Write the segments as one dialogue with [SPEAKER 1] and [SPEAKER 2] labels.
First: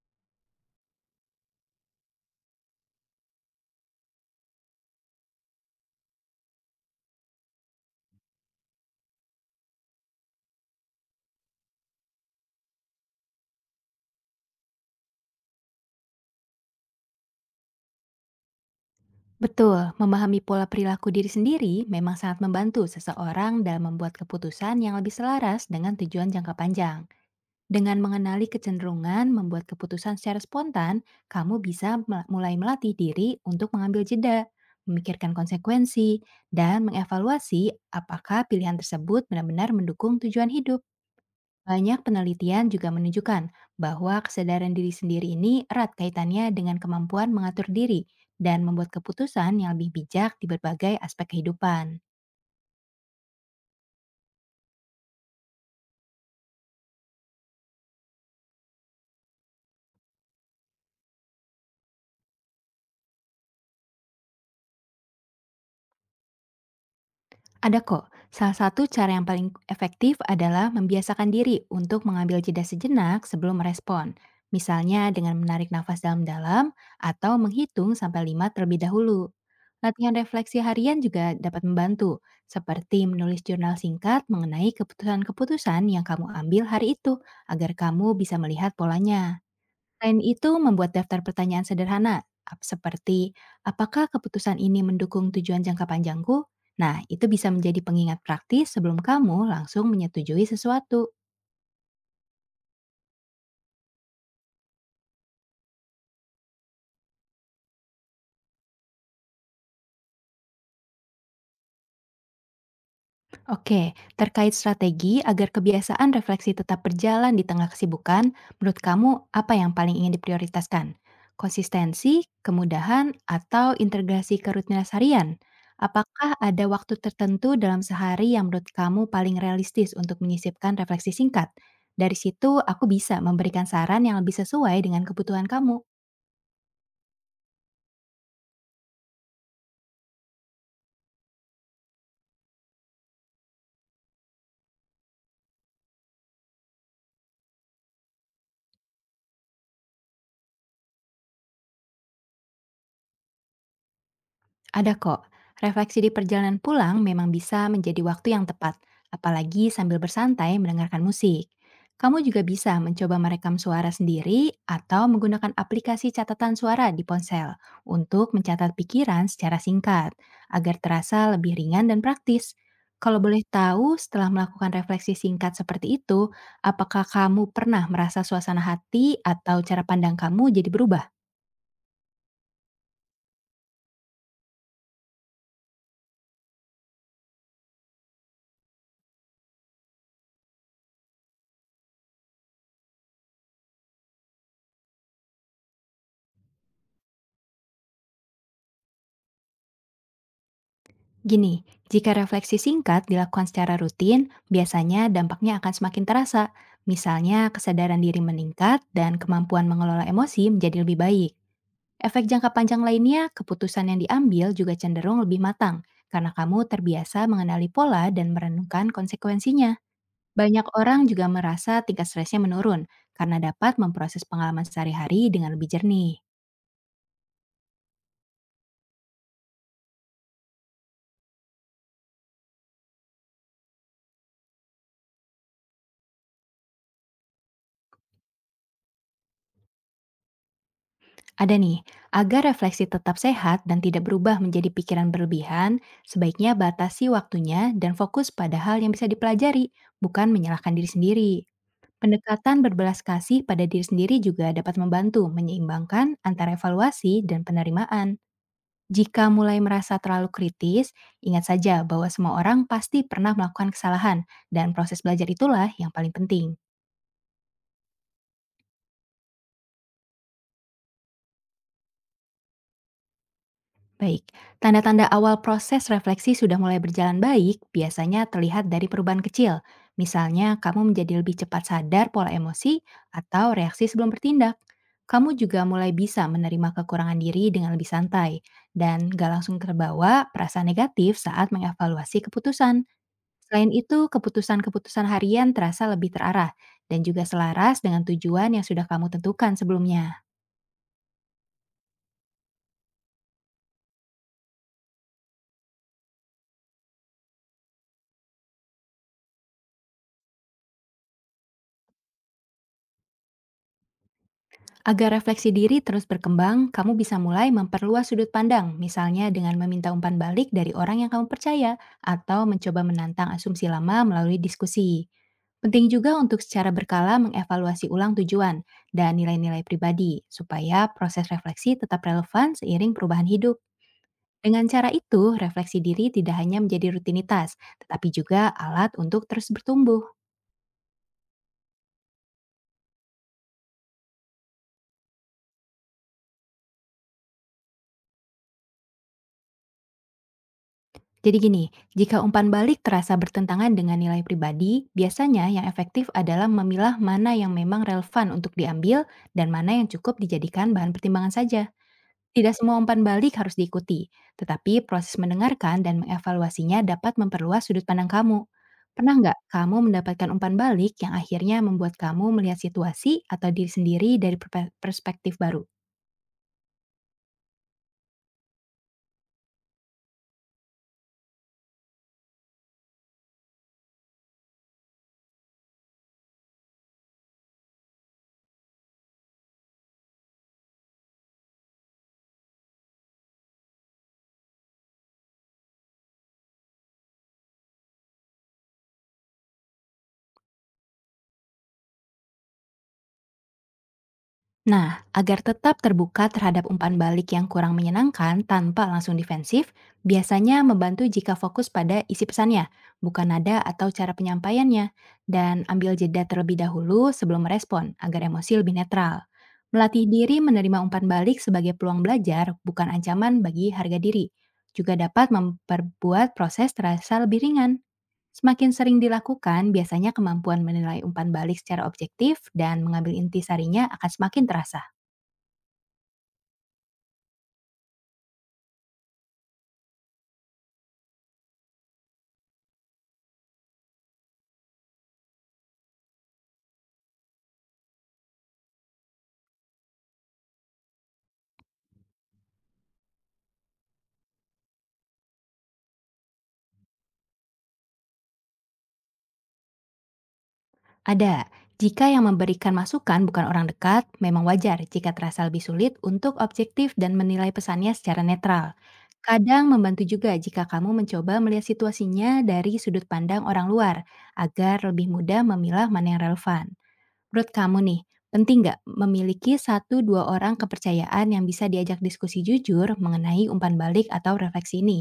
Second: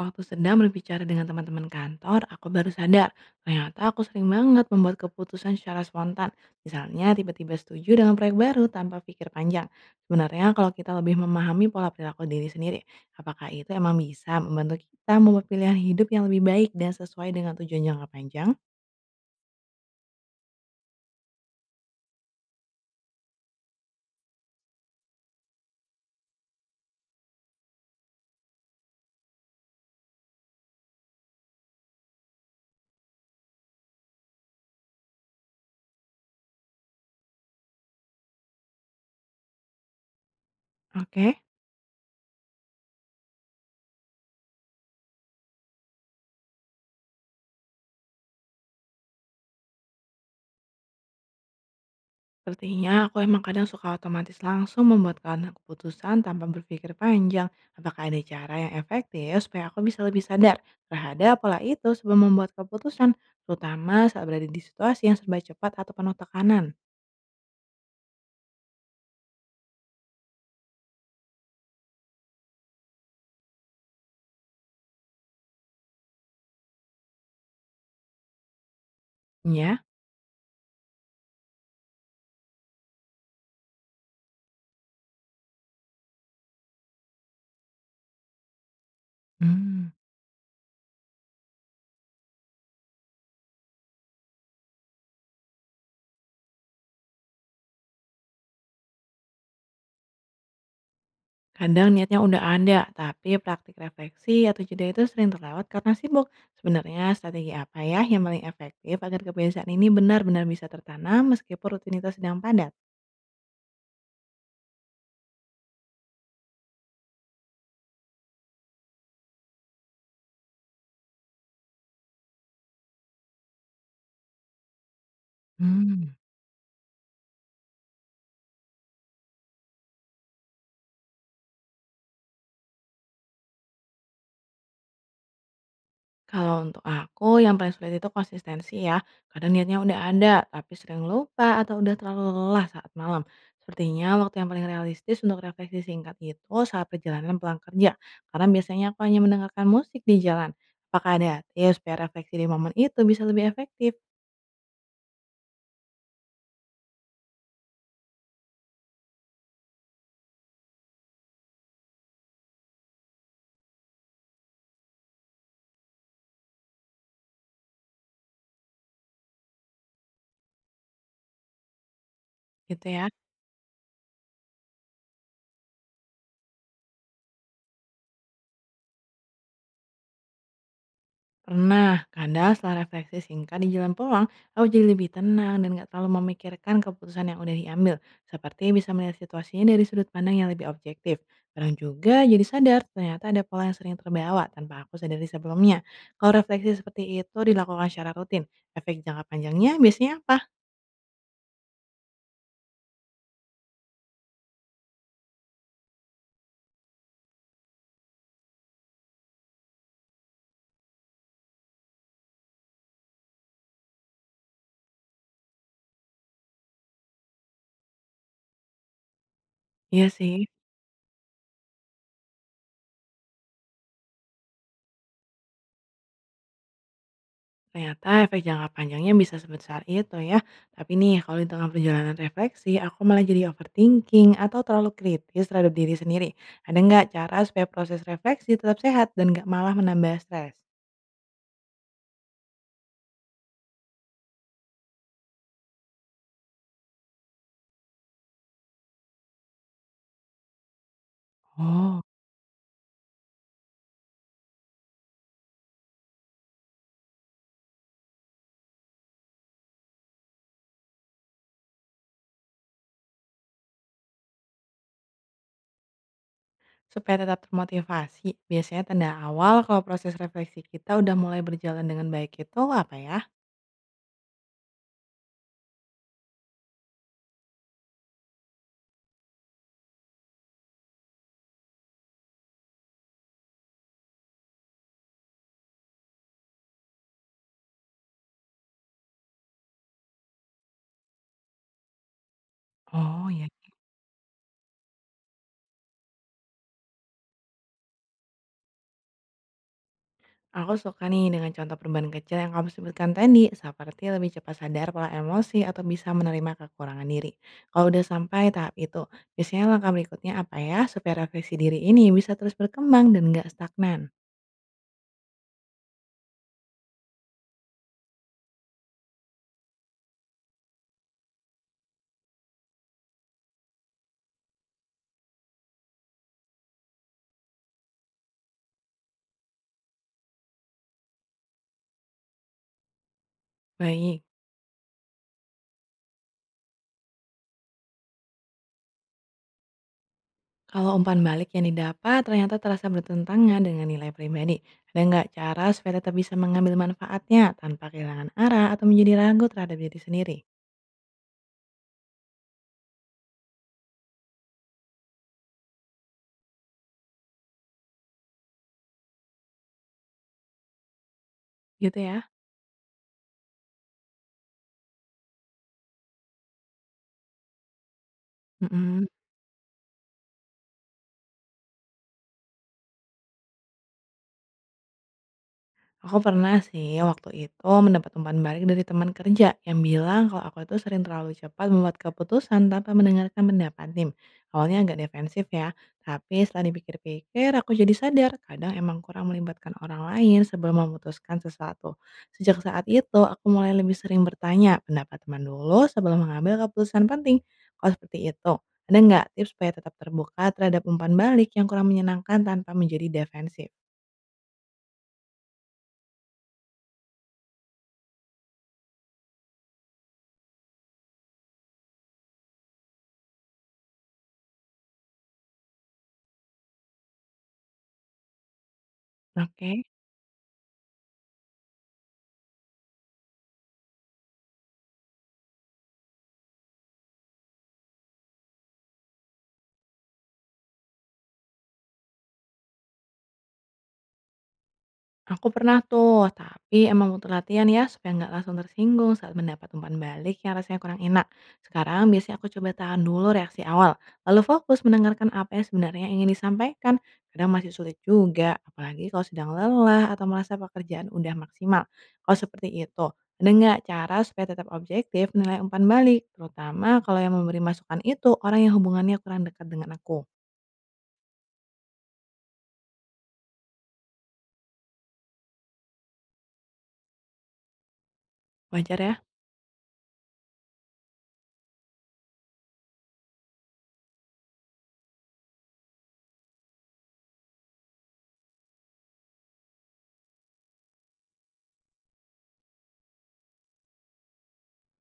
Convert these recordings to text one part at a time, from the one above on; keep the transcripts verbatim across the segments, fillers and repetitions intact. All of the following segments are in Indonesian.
[SPEAKER 1] Waktu sedang berbicara dengan teman-teman kantor, aku baru sadar ternyata aku sering banget membuat keputusan secara spontan. Misalnya tiba-tiba setuju dengan proyek baru tanpa pikir panjang. Sebenarnya kalau kita lebih memahami pola perilaku diri sendiri, apakah itu emang bisa membantu kita membuat pilihan hidup yang lebih baik dan sesuai dengan tujuan jangka panjang?
[SPEAKER 2] Betul, memahami pola perilaku diri sendiri memang sangat membantu seseorang dalam membuat keputusan yang lebih selaras dengan tujuan jangka panjang. Dengan mengenali kecenderungan membuat keputusan secara spontan, kamu bisa mel- mulai melatih diri untuk mengambil jeda, memikirkan konsekuensi, dan mengevaluasi apakah pilihan tersebut benar-benar mendukung tujuan hidup.
[SPEAKER 1] Oke.
[SPEAKER 2] Banyak penelitian juga menunjukkan bahwa kesadaran diri sendiri ini erat kaitannya dengan kemampuan mengatur diri dan membuat keputusan yang lebih bijak di berbagai aspek kehidupan.
[SPEAKER 1] Sepertinya aku emang kadang suka otomatis langsung membuat karena keputusan tanpa berpikir panjang. Apakah ada cara yang efektif supaya aku bisa lebih sadar terhadap pola itu sebelum membuat keputusan, terutama saat berada di situasi yang serba cepat atau penuh tekanan?
[SPEAKER 2] Ada kok. Salah satu cara yang paling efektif adalah membiasakan diri untuk mengambil jeda sejenak sebelum merespon. Misalnya dengan menarik nafas dalam-dalam atau menghitung sampai lima terlebih dahulu.
[SPEAKER 1] Ya,
[SPEAKER 2] Latihan refleksi harian juga dapat membantu, seperti menulis jurnal singkat mengenai keputusan-keputusan yang kamu ambil hari itu agar kamu bisa melihat polanya.
[SPEAKER 1] hmm.
[SPEAKER 2] Selain itu, membuat daftar pertanyaan sederhana, ap- seperti apakah keputusan ini mendukung tujuan jangka panjangku? Nah, itu bisa menjadi pengingat praktis sebelum kamu langsung menyetujui sesuatu.
[SPEAKER 1] Kadang niatnya udah ada, tapi praktik refleksi atau jeda itu sering terlewat karena sibuk. Sebenarnya strategi apa ya yang paling efektif agar kebiasaan ini benar-benar bisa tertanam meskipun rutinitas sedang padat?
[SPEAKER 2] Oke, terkait strategi agar kebiasaan refleksi tetap berjalan di tengah kesibukan, menurut kamu apa yang paling ingin diprioritaskan? Konsistensi, kemudahan, atau integrasi ke rutinitas harian?
[SPEAKER 1] Hmm.
[SPEAKER 2] Apakah ada waktu tertentu dalam sehari yang menurut kamu paling realistis untuk menyisipkan refleksi singkat? Dari situ, aku bisa memberikan saran yang lebih sesuai dengan kebutuhan kamu.
[SPEAKER 1] Kalau untuk aku yang paling sulit itu konsistensi ya. Kadang niatnya udah ada, tapi sering lupa atau udah terlalu lelah saat malam. Sepertinya waktu yang paling realistis untuk refleksi singkat itu saat perjalanan pulang kerja. Karena biasanya aku hanya mendengarkan musik di jalan. Apakah ada tips supaya refleksi di momen itu bisa lebih efektif?
[SPEAKER 2] Ada kok, refleksi di perjalanan pulang memang bisa menjadi waktu yang tepat, apalagi sambil bersantai mendengarkan musik. Kamu juga bisa mencoba merekam suara sendiri atau menggunakan aplikasi catatan suara di ponsel untuk mencatat pikiran secara singkat, agar terasa lebih ringan dan praktis.
[SPEAKER 1] Gitu ya.
[SPEAKER 2] Kalau boleh tahu, setelah melakukan refleksi singkat seperti itu, apakah kamu pernah merasa suasana hati atau cara pandang kamu jadi berubah?
[SPEAKER 1] Pernah, kadang setelah refleksi singkat di jalan pulang, aku jadi lebih tenang dan gak terlalu memikirkan keputusan yang udah diambil, seperti bisa melihat situasinya dari sudut pandang yang lebih objektif. Kadang juga jadi sadar, ternyata ada pola yang sering terbawa tanpa aku sadari sebelumnya. Kalau refleksi seperti itu dilakukan secara rutin, efek jangka panjangnya biasanya apa?
[SPEAKER 2] Gini, jika refleksi singkat dilakukan secara rutin, biasanya dampaknya akan semakin terasa. Misalnya, kesadaran diri meningkat dan kemampuan mengelola emosi menjadi lebih baik. Efek jangka panjang lainnya, keputusan yang diambil juga cenderung lebih matang karena kamu terbiasa mengenali pola dan merenungkan konsekuensinya.
[SPEAKER 1] Iya sih.
[SPEAKER 2] Banyak orang juga merasa tingkat stresnya menurun karena dapat memproses pengalaman sehari-hari dengan lebih jernih.
[SPEAKER 1] Ternyata efek jangka panjangnya bisa sebesar itu ya. Tapi nih, kalau di tengah perjalanan refleksi, aku malah jadi overthinking atau terlalu kritis terhadap diri sendiri. Ada nggak cara supaya proses refleksi tetap sehat dan nggak malah menambah stres?
[SPEAKER 2] Ada nih, agar refleksi tetap sehat dan tidak berubah menjadi pikiran berlebihan, sebaiknya batasi waktunya dan fokus pada hal yang bisa dipelajari, bukan menyalahkan diri sendiri.
[SPEAKER 1] Oh,
[SPEAKER 2] Pendekatan berbelas kasih pada diri sendiri juga dapat membantu menyeimbangkan antara evaluasi dan penerimaan. Jika mulai merasa terlalu kritis, ingat saja bahwa semua orang pasti pernah melakukan kesalahan, dan proses belajar itulah yang paling penting.
[SPEAKER 1] supaya tetap termotivasi. Biasanya tanda awal kalau proses refleksi kita udah mulai berjalan dengan baik itu apa ya?
[SPEAKER 2] Baik, tanda-tanda awal proses refleksi sudah mulai berjalan baik biasanya terlihat dari perubahan kecil. Misalnya, kamu menjadi lebih cepat sadar pola emosi atau reaksi sebelum bertindak. Kamu juga mulai bisa menerima kekurangan diri dengan lebih santai dan gak langsung terbawa perasaan negatif saat mengevaluasi keputusan.
[SPEAKER 1] Oh ya,
[SPEAKER 2] Selain itu, keputusan-keputusan harian terasa lebih terarah dan juga selaras dengan tujuan yang sudah kamu tentukan sebelumnya.
[SPEAKER 1] aku suka nih dengan contoh perubahan kecil yang kamu sebutkan tadi, seperti lebih cepat sadar pola emosi atau bisa menerima kekurangan diri. Kalau udah sampai tahap itu, biasanya langkah berikutnya apa ya supaya refleksi diri ini bisa terus berkembang dan nggak stagnan?
[SPEAKER 2] Agar refleksi diri terus berkembang, kamu bisa mulai memperluas sudut pandang, misalnya dengan meminta umpan balik dari orang yang kamu percaya, atau mencoba menantang asumsi lama melalui diskusi. Penting juga untuk secara berkala mengevaluasi ulang tujuan dan nilai-nilai pribadi, supaya proses refleksi tetap relevan seiring perubahan hidup.
[SPEAKER 1] Baik,
[SPEAKER 2] Dengan cara itu, refleksi diri tidak hanya menjadi rutinitas, tetapi juga alat untuk terus bertumbuh.
[SPEAKER 1] kalau umpan balik yang didapat ternyata terasa bertentangan dengan nilai pribadi, ada nggak cara supaya tetap bisa mengambil manfaatnya tanpa kehilangan arah atau menjadi ragu terhadap diri sendiri?
[SPEAKER 2] Jadi gini, jika umpan balik terasa bertentangan dengan nilai pribadi, biasanya yang efektif adalah memilah mana yang memang relevan untuk diambil dan mana yang cukup dijadikan bahan pertimbangan saja.
[SPEAKER 1] Gitu ya.
[SPEAKER 2] Tidak semua umpan balik harus diikuti, tetapi proses mendengarkan dan mengevaluasinya dapat memperluas sudut pandang kamu.
[SPEAKER 1] Mm-mm.
[SPEAKER 2] Pernah nggak kamu mendapatkan umpan balik yang akhirnya membuat kamu melihat situasi atau diri sendiri dari perpe- perspektif baru?
[SPEAKER 1] Aku pernah sih waktu itu mendapat umpan balik dari teman kerja yang bilang kalau aku itu sering terlalu cepat membuat keputusan tanpa mendengarkan pendapat tim. Awalnya agak defensif ya, tapi setelah dipikir-pikir aku jadi sadar kadang emang kurang melibatkan orang lain sebelum memutuskan sesuatu. Sejak saat itu aku mulai lebih sering bertanya pendapat teman dulu sebelum mengambil keputusan penting. Kalau seperti itu, ada nggak tips supaya tetap terbuka terhadap umpan balik yang kurang menyenangkan tanpa menjadi defensif?
[SPEAKER 2] Nah, agar tetap terbuka terhadap umpan balik yang kurang menyenangkan tanpa langsung defensif, biasanya membantu jika fokus pada isi pesannya, bukan nada atau cara penyampaiannya, dan ambil jeda terlebih dahulu sebelum merespon agar emosi lebih netral.
[SPEAKER 1] Oke.
[SPEAKER 2] Melatih diri menerima umpan balik sebagai peluang belajar, bukan ancaman bagi harga diri. Juga dapat memperbuat proses terasa lebih ringan. Semakin sering dilakukan, biasanya kemampuan menilai umpan balik secara objektif dan mengambil inti sarinya akan semakin terasa.
[SPEAKER 1] Aku pernah tuh, tapi emang butuh latihan ya supaya nggak langsung tersinggung saat mendapat umpan balik yang rasanya kurang enak. Sekarang biasanya aku coba tahan dulu reaksi awal, lalu fokus mendengarkan apa yang sebenarnya ingin disampaikan. Kadang masih sulit juga, apalagi kalau sedang lelah atau merasa pekerjaan udah maksimal. Kalau seperti itu, ada nggak cara supaya tetap objektif menilai umpan balik, terutama kalau yang memberi masukan itu orang yang hubungannya kurang dekat dengan aku?
[SPEAKER 2] Ada. Jika yang memberikan masukan bukan orang dekat, memang wajar jika terasa lebih sulit untuk objektif dan menilai pesannya secara netral.
[SPEAKER 1] Wajar ya?
[SPEAKER 2] Kadang membantu juga jika kamu mencoba melihat situasinya dari sudut pandang orang luar, agar lebih mudah memilah mana yang relevan. Menurut kamu nih, penting nggak memiliki satu dua orang kepercayaan yang bisa diajak diskusi jujur mengenai umpan balik atau refleksi ini?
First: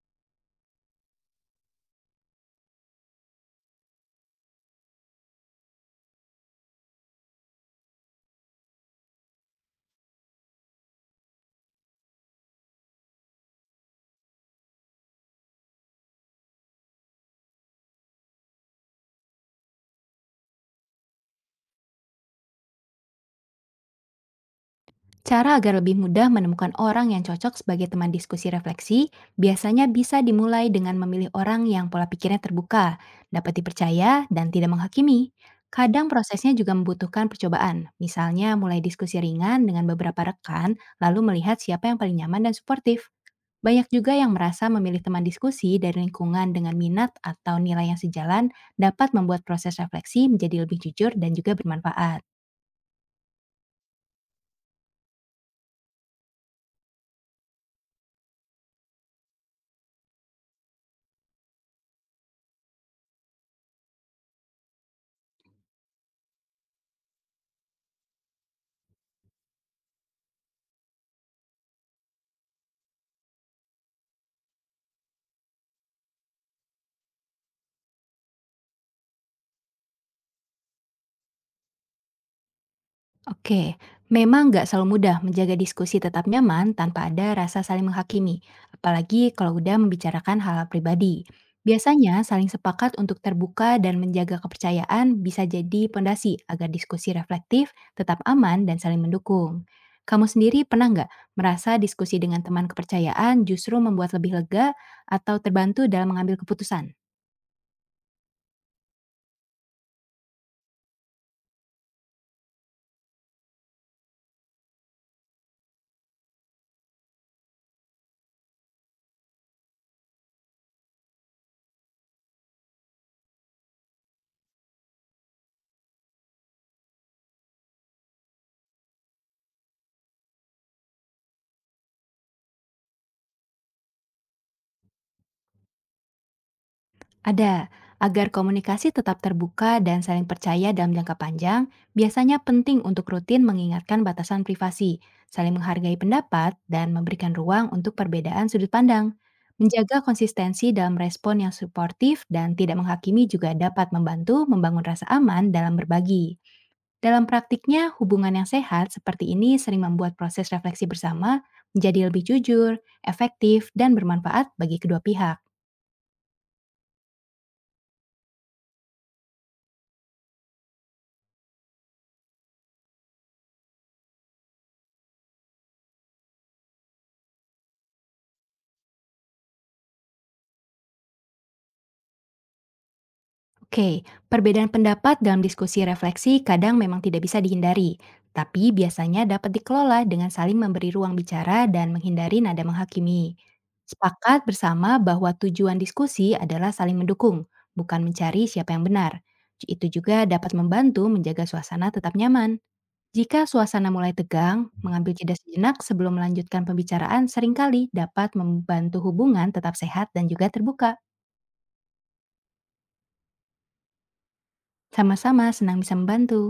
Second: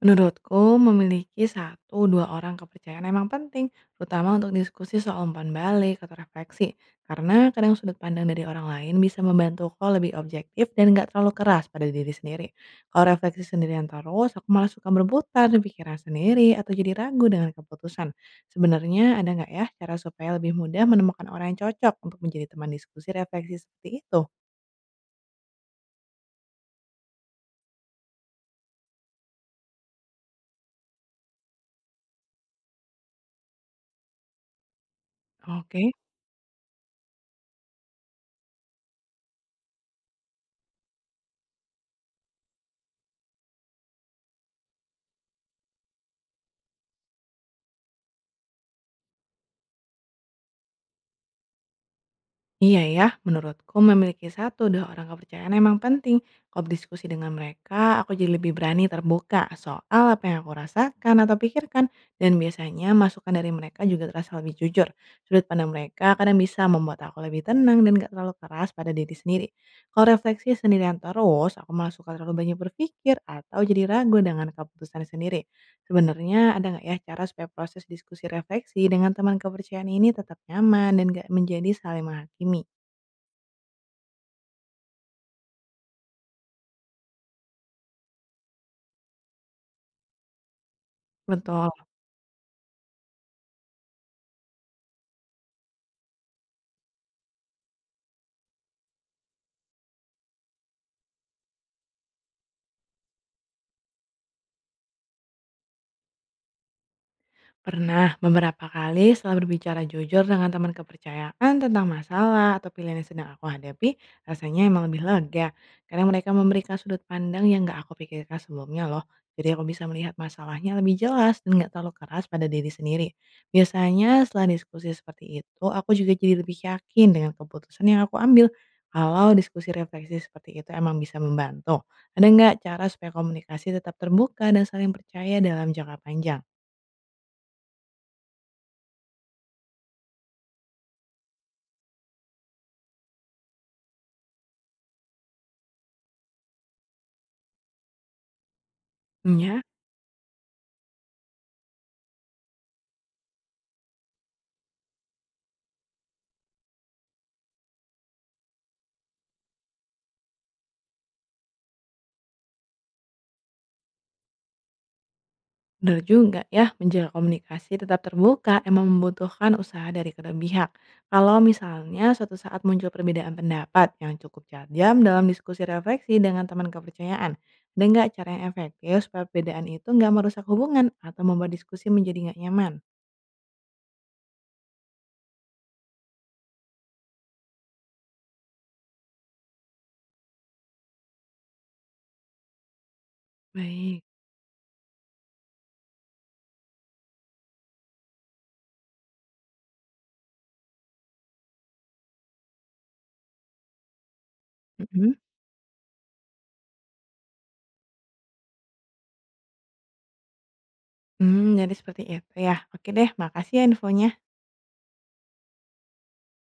[SPEAKER 1] Menurutku, memiliki satu dua orang kepercayaan emang penting, terutama untuk diskusi soal umpan balik atau refleksi. Karena kadang sudut pandang dari orang lain bisa membantu kau lebih objektif dan nggak terlalu keras pada diri sendiri. Kalau refleksi sendirian terus, aku malah suka berputar di pikiran sendiri atau jadi ragu dengan keputusan. Sebenarnya ada nggak ya cara supaya lebih mudah menemukan orang yang cocok untuk menjadi teman diskusi refleksi seperti itu?
[SPEAKER 2] Cara agar lebih mudah menemukan orang yang cocok sebagai teman diskusi refleksi biasanya bisa dimulai dengan memilih orang yang pola pikirnya terbuka, dapat dipercaya, dan tidak menghakimi.
[SPEAKER 1] Oke.
[SPEAKER 2] Kadang prosesnya juga membutuhkan percobaan, misalnya mulai diskusi ringan dengan beberapa rekan, lalu melihat siapa yang paling nyaman dan suportif. Banyak juga yang merasa memilih teman diskusi dari lingkungan dengan minat atau nilai yang sejalan dapat membuat proses refleksi menjadi lebih jujur dan juga bermanfaat.
[SPEAKER 1] Iya ya, menurutku memiliki satu dua orang kepercayaan emang penting. Kalau berdiskusi dengan mereka, aku jadi lebih berani terbuka soal apa yang aku rasakan atau pikirkan. Dan biasanya masukan dari mereka juga terasa lebih jujur. Sudut pandang mereka kadang bisa membuat aku lebih tenang dan gak terlalu keras pada diri sendiri. Kalau refleksi sendirian terus, aku malah suka terlalu banyak berpikir atau jadi ragu dengan keputusan sendiri. Sebenarnya ada nggak ya cara supaya proses diskusi refleksi dengan teman kepercayaan ini tetap nyaman dan nggak menjadi saling menghakimi?
[SPEAKER 2] Oke, memang nggak selalu mudah menjaga diskusi tetap nyaman tanpa ada rasa saling menghakimi, apalagi kalau udah membicarakan hal pribadi.
[SPEAKER 1] Betul.
[SPEAKER 2] Biasanya saling sepakat untuk terbuka dan menjaga kepercayaan bisa jadi pondasi agar diskusi reflektif, tetap aman, dan saling mendukung. Kamu sendiri pernah nggak merasa diskusi dengan teman kepercayaan justru membuat lebih lega atau terbantu dalam mengambil keputusan?
[SPEAKER 1] Pernah beberapa kali setelah berbicara jujur dengan teman kepercayaan tentang masalah atau pilihan yang sedang aku hadapi, rasanya emang lebih lega. Karena mereka memberikan sudut pandang yang gak aku pikirkan sebelumnya loh. Jadi aku bisa melihat masalahnya lebih jelas dan gak terlalu keras pada diri sendiri. Biasanya setelah diskusi seperti itu, aku juga jadi lebih yakin dengan keputusan yang aku ambil. Kalau diskusi refleksi seperti itu emang bisa membantu. Ada nggak cara supaya komunikasi tetap terbuka dan saling percaya dalam jangka panjang?
[SPEAKER 2] Ada, agar komunikasi tetap terbuka dan saling percaya dalam jangka panjang, biasanya penting untuk rutin mengingatkan batasan privasi, saling menghargai pendapat, dan memberikan ruang untuk perbedaan sudut pandang.
[SPEAKER 1] Hmm, ya,
[SPEAKER 2] Menjaga konsistensi dalam respon yang suportif dan tidak menghakimi juga dapat membantu membangun rasa aman dalam berbagi. Dalam praktiknya, hubungan yang sehat seperti ini sering membuat proses refleksi bersama menjadi lebih jujur, efektif, dan bermanfaat bagi kedua pihak.
[SPEAKER 1] benar juga ya, menjaga komunikasi tetap terbuka emang membutuhkan usaha dari kedua pihak. Kalau misalnya suatu saat muncul perbedaan pendapat yang cukup tajam dalam diskusi refleksi dengan teman kepercayaan, ada nggak cara yang efektif supaya perbedaan itu nggak merusak hubungan atau membuat diskusi menjadi nggak nyaman?
[SPEAKER 2] Oke, perbedaan pendapat dalam diskusi refleksi kadang memang tidak bisa dihindari, tapi biasanya dapat dikelola dengan saling memberi ruang bicara dan menghindari nada menghakimi.
[SPEAKER 1] Baik.
[SPEAKER 2] Sepakat bersama bahwa tujuan diskusi adalah saling mendukung, bukan mencari siapa yang benar. Itu juga dapat membantu menjaga suasana tetap nyaman. Jika suasana mulai tegang, mengambil
[SPEAKER 1] Mhm.
[SPEAKER 2] jeda sejenak sebelum melanjutkan pembicaraan seringkali dapat membantu hubungan tetap sehat dan juga terbuka.
[SPEAKER 1] Hmm, jadi seperti itu ya. Oke deh, makasih ya infonya.
[SPEAKER 2] Sama-sama senang bisa membantu.